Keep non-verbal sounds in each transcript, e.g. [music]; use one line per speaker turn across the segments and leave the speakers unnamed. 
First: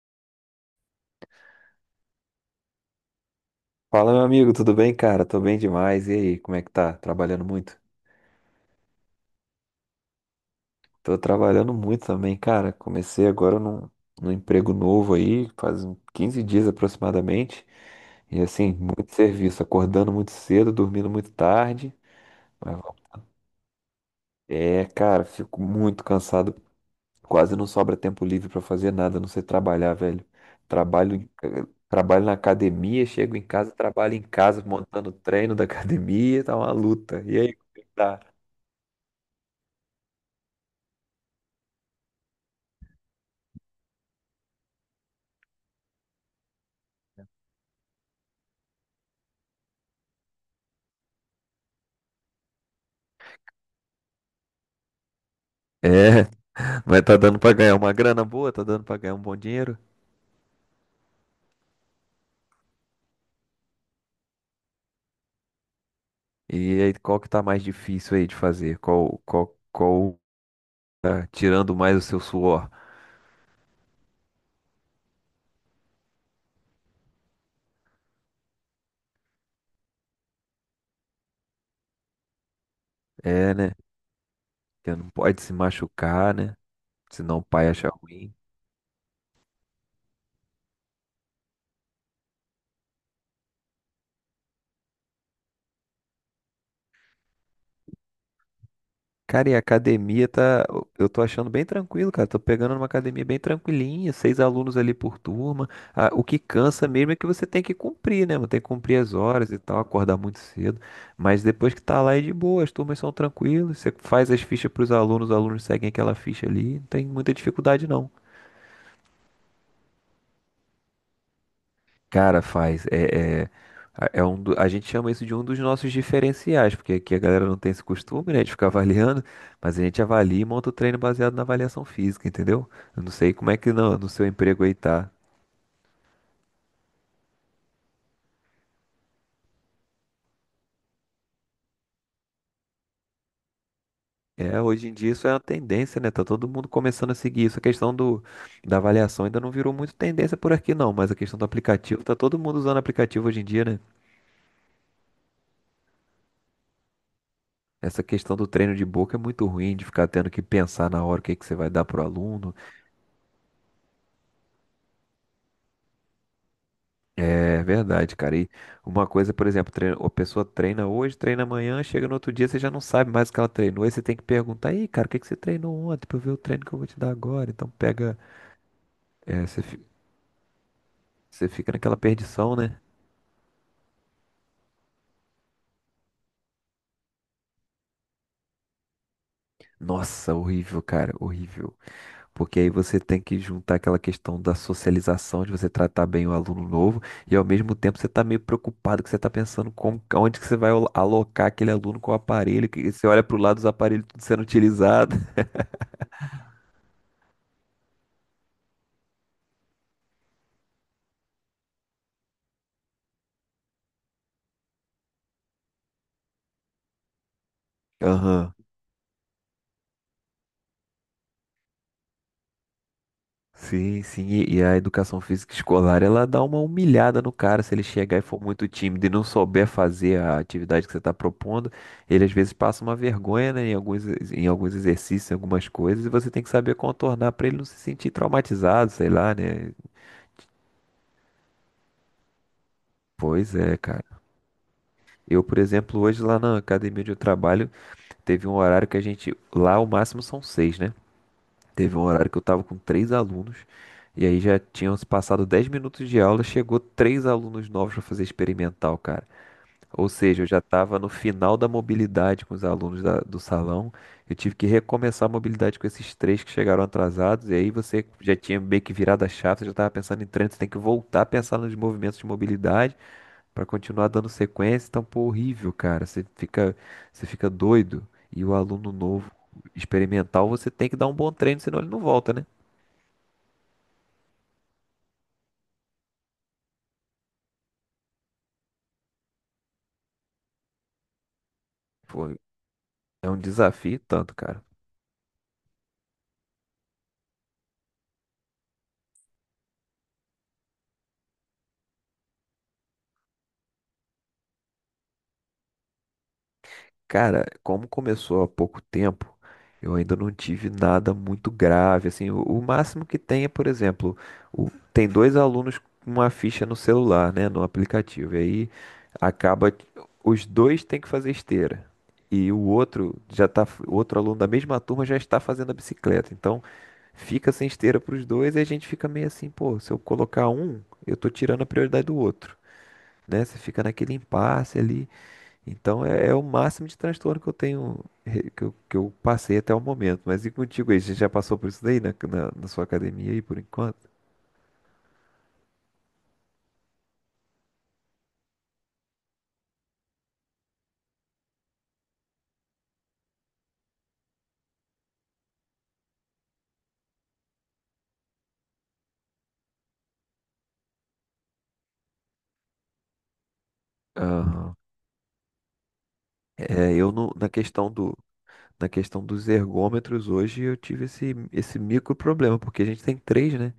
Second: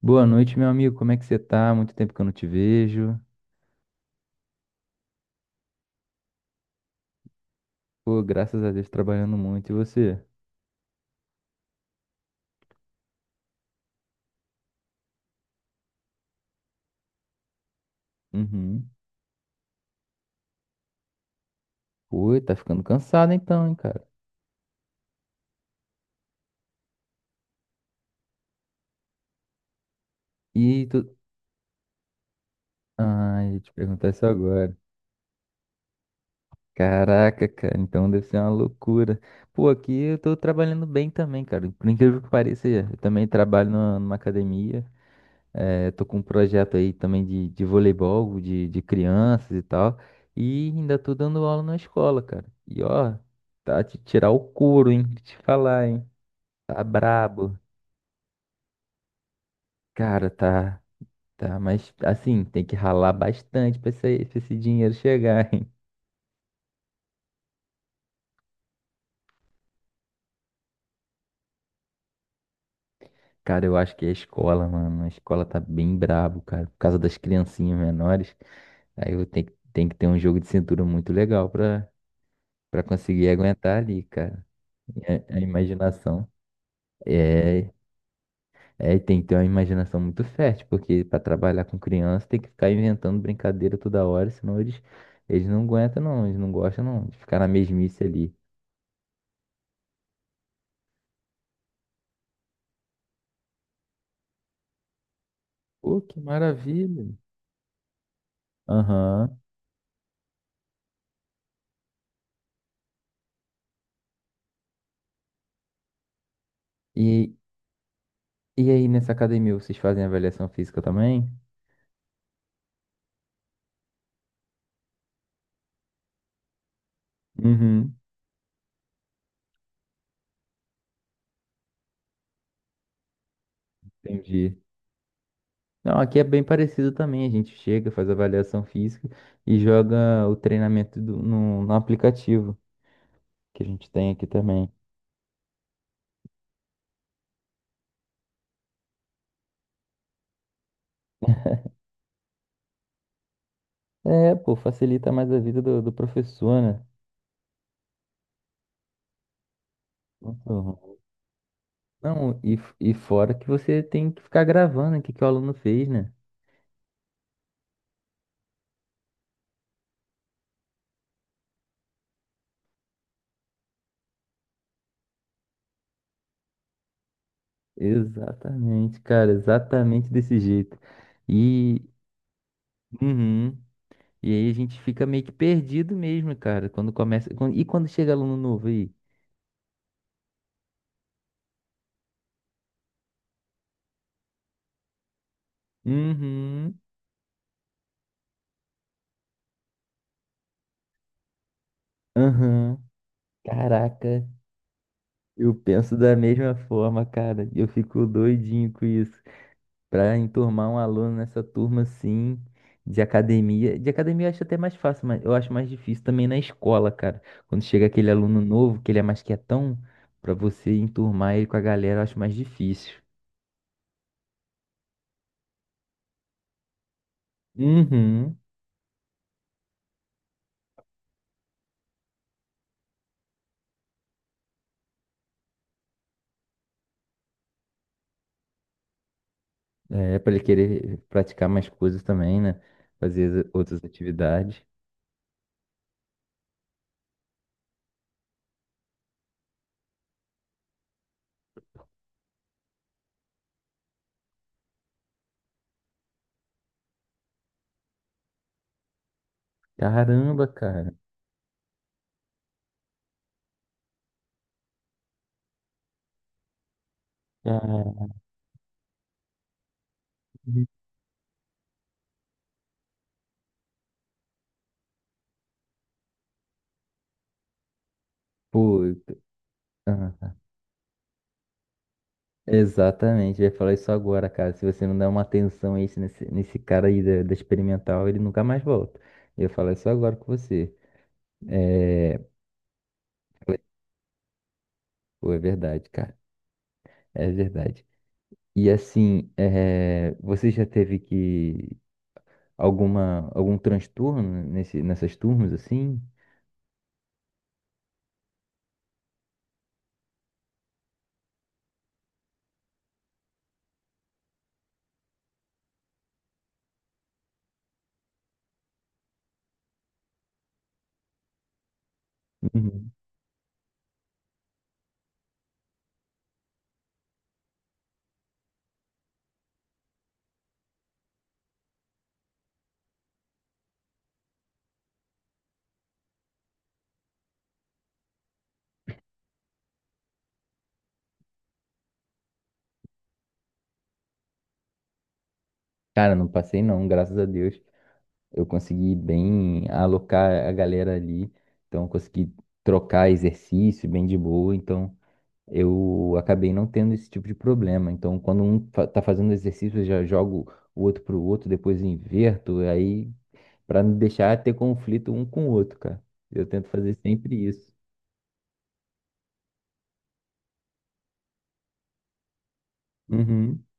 Boa noite, meu amigo. Como é que você tá? Muito tempo que eu não te vejo.
Fala, meu amigo, tudo bem, cara? Tô bem demais. E aí, como é que tá? Trabalhando muito?
Pô, graças a Deus, trabalhando muito. E você?
Tô trabalhando muito também, cara. Comecei agora num emprego novo aí, faz uns 15 dias aproximadamente. E assim,
Uhum.
muito serviço, acordando muito cedo, dormindo muito tarde.
Pô, tá
Mas
ficando
vamos-
cansado então, hein, cara?
é, cara, fico muito cansado. Quase não sobra tempo livre pra fazer nada, a não ser trabalhar, velho.
E
Trabalho,
tu...
em- trabalho na academia, chego em
Ah, eu ia te
casa,
perguntar
trabalho em
isso
casa,
agora.
montando o treino da [laughs] academia, tá uma luta. E
Caraca,
aí, como
cara,
é que
então
tá?
deve ser uma loucura. Pô, aqui eu tô trabalhando bem também, cara. Por incrível que pareça, eu também trabalho numa academia. É, tô com um projeto aí também de voleibol, de crianças e tal. E ainda tô dando aula na escola, cara. E ó, tá te tirar o couro, hein? Te falar, hein?
É,
Tá
mas tá dando pra
brabo.
ganhar uma grana boa, tá dando pra ganhar um bom dinheiro.
Cara, tá, mas assim, tem que ralar bastante pra esse dinheiro chegar, hein?
E aí, qual que tá mais difícil aí de fazer? Tá tirando mais o seu suor?
Cara, eu acho que é a escola, mano. A escola tá bem brabo, cara, por causa das criancinhas menores. Aí eu tenho que ter um jogo de cintura muito legal pra conseguir
É, né?
aguentar ali, cara.
Porque não
A
pode se
imaginação.
machucar, né? Senão o pai
É,
acha ruim.
é, e tem que ter uma imaginação muito fértil, porque para trabalhar com criança tem que ficar inventando brincadeira toda hora, senão eles não aguentam não, eles não gostam não, de ficar na mesmice ali.
Cara, e a academia tá. Eu tô achando bem tranquilo, cara. Tô pegando uma academia bem tranquilinha, seis alunos ali por turma.
Pô,
Ah,
que
o que cansa mesmo
maravilha.
é que você tem que cumprir, né, mano? Tem que cumprir as
Aham.
horas e tal, acordar muito cedo. Mas depois que tá lá é de boa, as turmas são tranquilas. Você faz as fichas pros alunos, os alunos seguem aquela ficha ali. Não tem muita
E,
dificuldade, não.
e aí, nessa academia, vocês fazem avaliação física também?
Cara, faz. A gente chama isso de um dos nossos diferenciais, porque aqui a galera não tem esse
Uhum.
costume, né, de ficar [laughs] avaliando, mas a gente avalia e monta o treino baseado na avaliação física, entendeu? Eu não sei como é que no seu
Entendi.
emprego aí tá.
Não, aqui é bem parecido também. A gente chega, faz avaliação física e joga o treinamento no aplicativo que a gente tem aqui
É,
também.
hoje em dia isso é uma tendência, né? Tá todo mundo começando a seguir isso. Da avaliação ainda não virou muito tendência por aqui, não, mas a questão do aplicativo, tá todo mundo usando aplicativo hoje em dia, né?
É, pô, facilita mais a vida do professor, né?
Essa questão do treino de boca é muito ruim, de ficar tendo que pensar
Muito
na hora o que que você vai dar pro
Não,
aluno.
e fora que você tem que ficar gravando o que, que o aluno fez, né?
É verdade, cara. E uma coisa, por exemplo, a pessoa treina hoje, treina amanhã, chega no outro dia, você já não sabe mais o que ela treinou. Aí você tem que perguntar, aí, cara, o que que você treinou ontem pra eu ver o treino que eu vou te dar agora? Então pega.
Exatamente, cara,
é, você, fi-
exatamente desse jeito.
você fica
E,
naquela perdição, né?
uhum, e aí a gente fica meio que perdido mesmo, cara, quando começa. E quando chega aluno novo aí?
Nossa, horrível, cara, horrível. Porque aí você tem que juntar aquela questão da socialização, de você tratar bem o aluno
Uhum,
novo, e ao mesmo tempo você tá meio preocupado, que você tá pensando como, onde que você vai alocar aquele aluno com o aparelho,
aham.
que você olha pro lado dos aparelhos tudo
Caraca,
sendo utilizado.
eu penso da mesma forma, cara. Eu fico doidinho com isso. Para enturmar um aluno nessa turma assim de academia. De academia eu acho até mais fácil, mas eu acho mais difícil também na escola, cara. Quando chega
[laughs]
aquele aluno
Aham.
novo, que ele é mais quietão, para você enturmar ele com a galera, eu acho mais difícil.
Sim, sim, e a educação física escolar, ela dá uma humilhada no cara se ele chegar e
Uhum.
for muito tímido e não souber fazer a atividade que você está propondo, ele às vezes passa uma vergonha, né, em alguns, em alguns exercícios, em algumas coisas, e você tem que saber contornar para ele não se sentir traumatizado, sei lá, né?
É, para ele querer praticar mais coisas também, né?
Pois é,
Outras
cara.
atividades.
Eu, por exemplo, hoje lá na academia onde eu trabalho, teve um horário que a gente, lá o máximo são seis, né? Teve um horário que eu tava com três alunos, e aí já tinham se passado 10 minutos de aula, chegou três alunos novos para fazer experimental, cara. Ou seja, eu
Caramba,
já
cara.
estava no final da mobilidade com os alunos do salão. Eu tive que recomeçar a mobilidade com esses três que chegaram atrasados. E aí você
Ah,
já tinha meio que virado a chave, você já estava pensando em trânsito, tem que voltar a pensar nos movimentos de mobilidade. Pra continuar dando sequência, tá um horrível, cara. Você fica doido. E o aluno
Pô,
novo,
ah.
experimental, você tem que dar um bom treino, senão ele não volta, né?
Exatamente, eu ia falar isso agora, cara. Se você não der uma atenção a isso nesse cara aí da experimental, ele nunca mais volta. Eu ia falar isso agora com você. É,
Pô, é um desafio tanto, cara.
pô, é verdade, cara. É verdade. E assim, é, você já teve que alguma algum transtorno nesse, nessas turmas assim?
Cara, como começou há pouco tempo, eu ainda não tive nada muito grave. Assim, o máximo que tem é, por exemplo, tem dois alunos com uma ficha no celular, né, no aplicativo. E aí acaba, que os dois têm que fazer esteira. E o
Uhum.
outro já tá, o outro aluno da mesma turma já está fazendo a bicicleta. Então, fica sem esteira para os dois e a gente fica meio assim, pô, se eu colocar um, eu tô tirando a prioridade do outro, né? Você fica naquele impasse ali. Então é, é o máximo de transtorno que eu tenho, que eu passei até o momento. Mas e contigo aí? Você já passou por isso daí na sua academia aí por enquanto?
Cara, não passei não, graças a Deus. Eu consegui bem alocar a galera ali, então eu consegui trocar exercício bem de boa, então eu acabei não tendo esse tipo de problema. Então, quando um tá fazendo exercício, eu já jogo o outro pro outro, depois inverto, aí para não deixar ter
Aham.
conflito um com o outro, cara. Eu tento fazer
É, eu
sempre isso.
na questão dos ergômetros hoje eu tive esse micro problema, porque a gente tem três,
Uhum.
né?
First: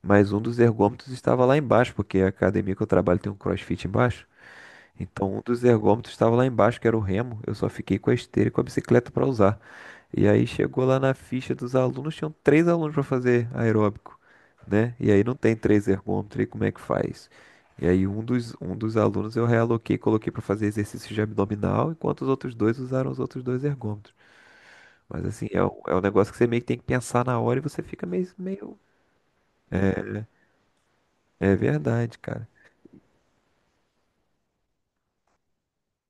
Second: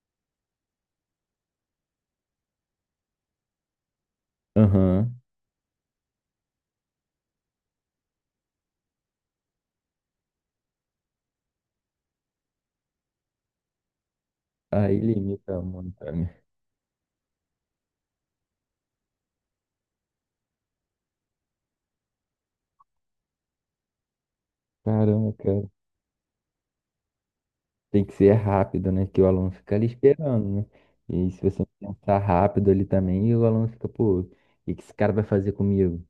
Mas um dos ergômetros estava lá embaixo, porque a academia que eu trabalho tem um CrossFit embaixo.
Aham.
Então, um dos ergômetros estava lá embaixo, que era o remo. Eu só fiquei com a esteira e com a bicicleta para usar. E aí chegou lá na ficha dos alunos, tinham três alunos para fazer aeróbico, né?
Aí
E aí não tem
limita
três
muito pra mim.
ergômetros, e como é que faz? E aí um dos alunos eu realoquei, coloquei para fazer exercício de abdominal, enquanto os outros dois usaram os outros dois ergômetros. Mas
Caramba,
assim,
cara.
é, é um negócio que você meio que tem que pensar na hora e você
Tem
fica
que
meio,
ser
meio...
rápido, né? Que o aluno fica ali
É
esperando, né? E se
é
você não pensar
verdade, cara.
rápido ali também, o aluno fica, pô, o que que esse cara vai fazer comigo?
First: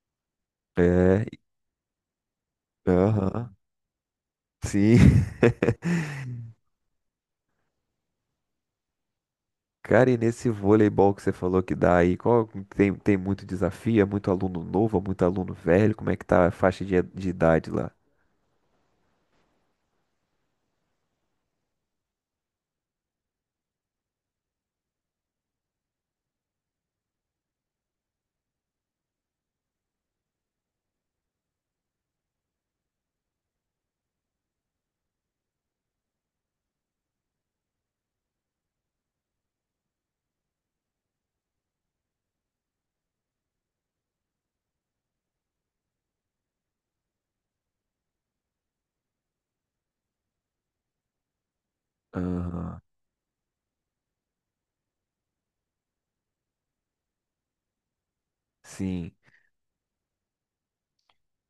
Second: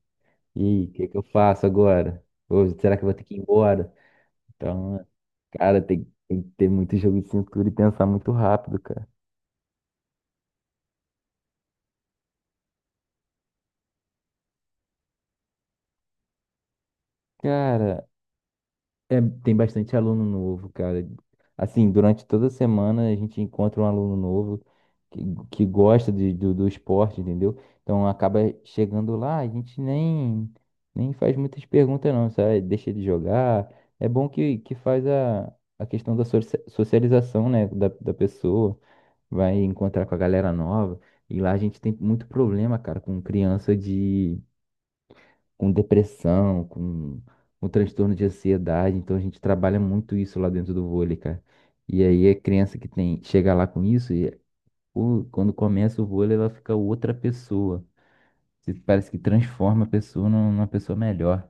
E o que que eu
É,
faço agora? Ou será que eu vou ter que ir
aham,
embora?
sim.
Então, cara, tem
[laughs]
que ter muito jogo de cintura e pensar muito rápido, cara.
Cara, e nesse voleibol que você falou que dá aí, qual, tem, tem muito desafio? É muito aluno novo, é muito aluno velho? Como é que tá a faixa de idade lá?
Cara, é, tem bastante aluno novo, cara. Assim, durante toda a semana a gente encontra um aluno novo que, que gosta de, do esporte, entendeu? Então acaba chegando lá, a gente nem faz muitas perguntas não, sabe? Deixa ele jogar. É bom que faz a questão da socialização, né, da pessoa. Vai encontrar com a galera nova. E lá a gente tem muito problema, cara, com criança de com depressão, com transtorno de ansiedade. Então a gente trabalha muito isso lá dentro do vôlei, cara. E aí é criança
Aham,
que tem chega lá com isso e quando começa o vôlei ela fica outra pessoa. Parece
sim.
que transforma a pessoa numa pessoa melhor.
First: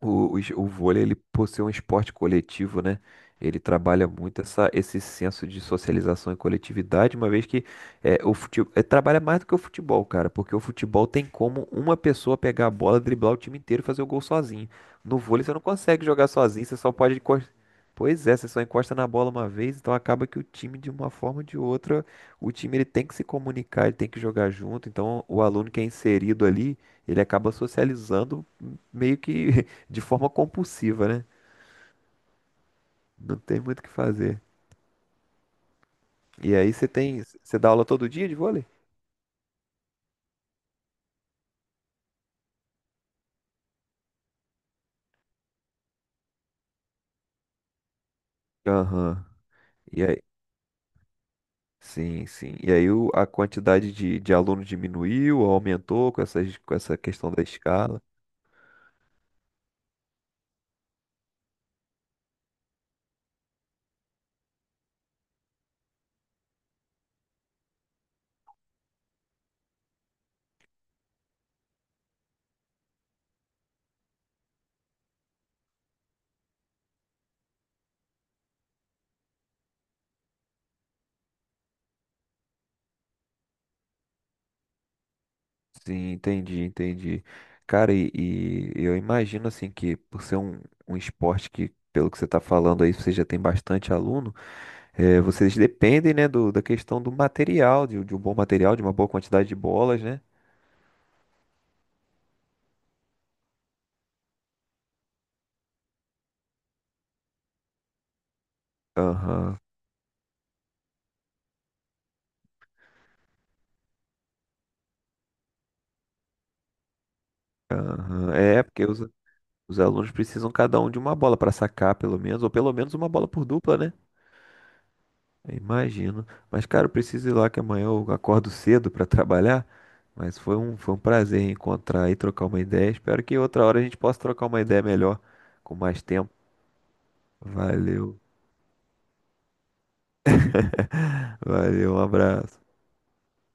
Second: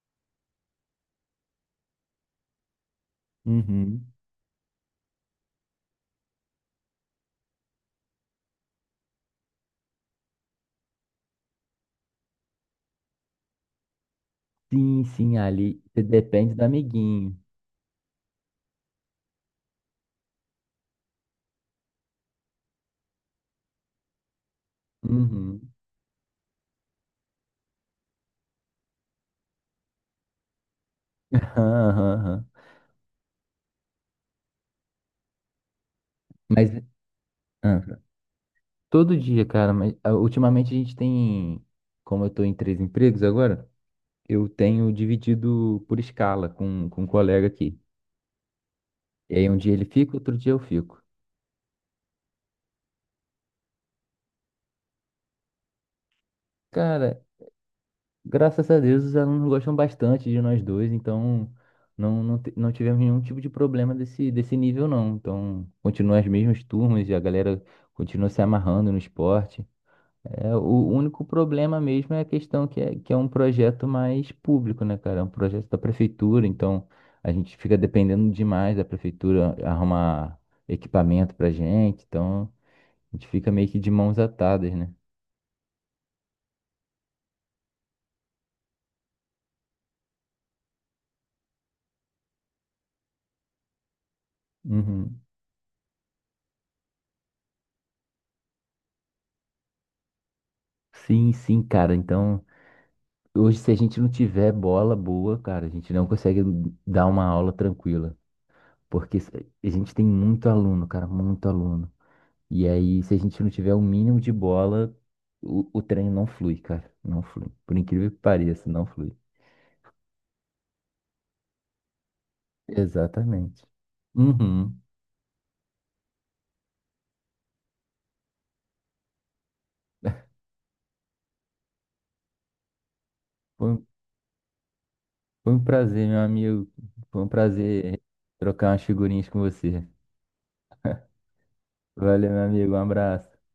O vôlei, ele, por ser um esporte coletivo, né? Ele trabalha
Uhum.
muito essa, esse senso de socialização e coletividade, uma vez que é, o futebol, trabalha mais do que o futebol, cara, porque o futebol tem como uma pessoa pegar a bola, driblar o time inteiro e fazer o gol sozinho.
Sim,
No
sim,
vôlei, você não
ali você
consegue jogar
depende do
sozinho, você só pode
amiguinho.
encostar. Pois é, você só encosta na bola uma vez, então acaba que o time, de uma forma ou de outra, o time ele tem que se comunicar, ele tem que jogar junto. Então, o
Uhum.
aluno que é inserido ali, ele acaba socializando meio que de forma compulsiva, né?
[laughs] aham, aham.
Não tem muito o que fazer. E
Mas.
aí você tem, você dá
Ah.
aula todo dia de vôlei?
Todo dia, cara, mas ah, ultimamente a gente tem, como eu tô em três empregos agora, eu tenho dividido por escala com um colega aqui.
Aham.
E aí um dia ele
E
fica,
aí,
outro dia eu fico.
sim, sim. E aí a quantidade de alunos diminuiu ou aumentou com essas, com essa
Cara,
questão da escala?
graças a Deus os alunos gostam bastante de nós dois, então não tivemos nenhum tipo de problema desse nível não. Então, continuam as mesmas turmas e a galera continua se amarrando no esporte. É, o único problema mesmo é a questão que é um projeto mais público, né, cara? É um projeto da prefeitura, então a gente fica dependendo demais da prefeitura arrumar equipamento pra gente, então a gente fica meio que de mãos atadas, né?
Sim, entendi, entendi. Cara, e, e eu imagino assim que por ser um esporte que, pelo que você está falando aí, você já tem bastante aluno.
Uhum.
É, vocês dependem, né, da questão do material, de um bom material, de uma boa quantidade de bolas, né?
Sim, sim, cara. Então, hoje, se a gente não tiver bola boa, cara, a gente não consegue dar uma aula tranquila. Porque
Aham,
a gente tem muito aluno, cara, muito aluno. E aí, se a gente não tiver o mínimo de bola, o treino não flui, cara. Não flui. Por incrível que
aham. É,
pareça,
porque
não flui.
os alunos precisam cada um de uma bola para sacar, pelo menos, ou pelo menos uma bola por
Exatamente.
dupla, né?
Uhum.
Eu Imagino. Mas, cara, eu preciso ir lá que amanhã eu acordo cedo para trabalhar. Mas foi foi um prazer encontrar e trocar uma ideia. Espero que outra
Foi,
hora a
um-
gente possa trocar uma ideia melhor,
foi um
com mais
prazer, meu
tempo.
amigo. Foi um prazer
Valeu,
trocar umas figurinhas com você.
[laughs] valeu, um
Valeu, meu amigo. Um
abraço.
abraço.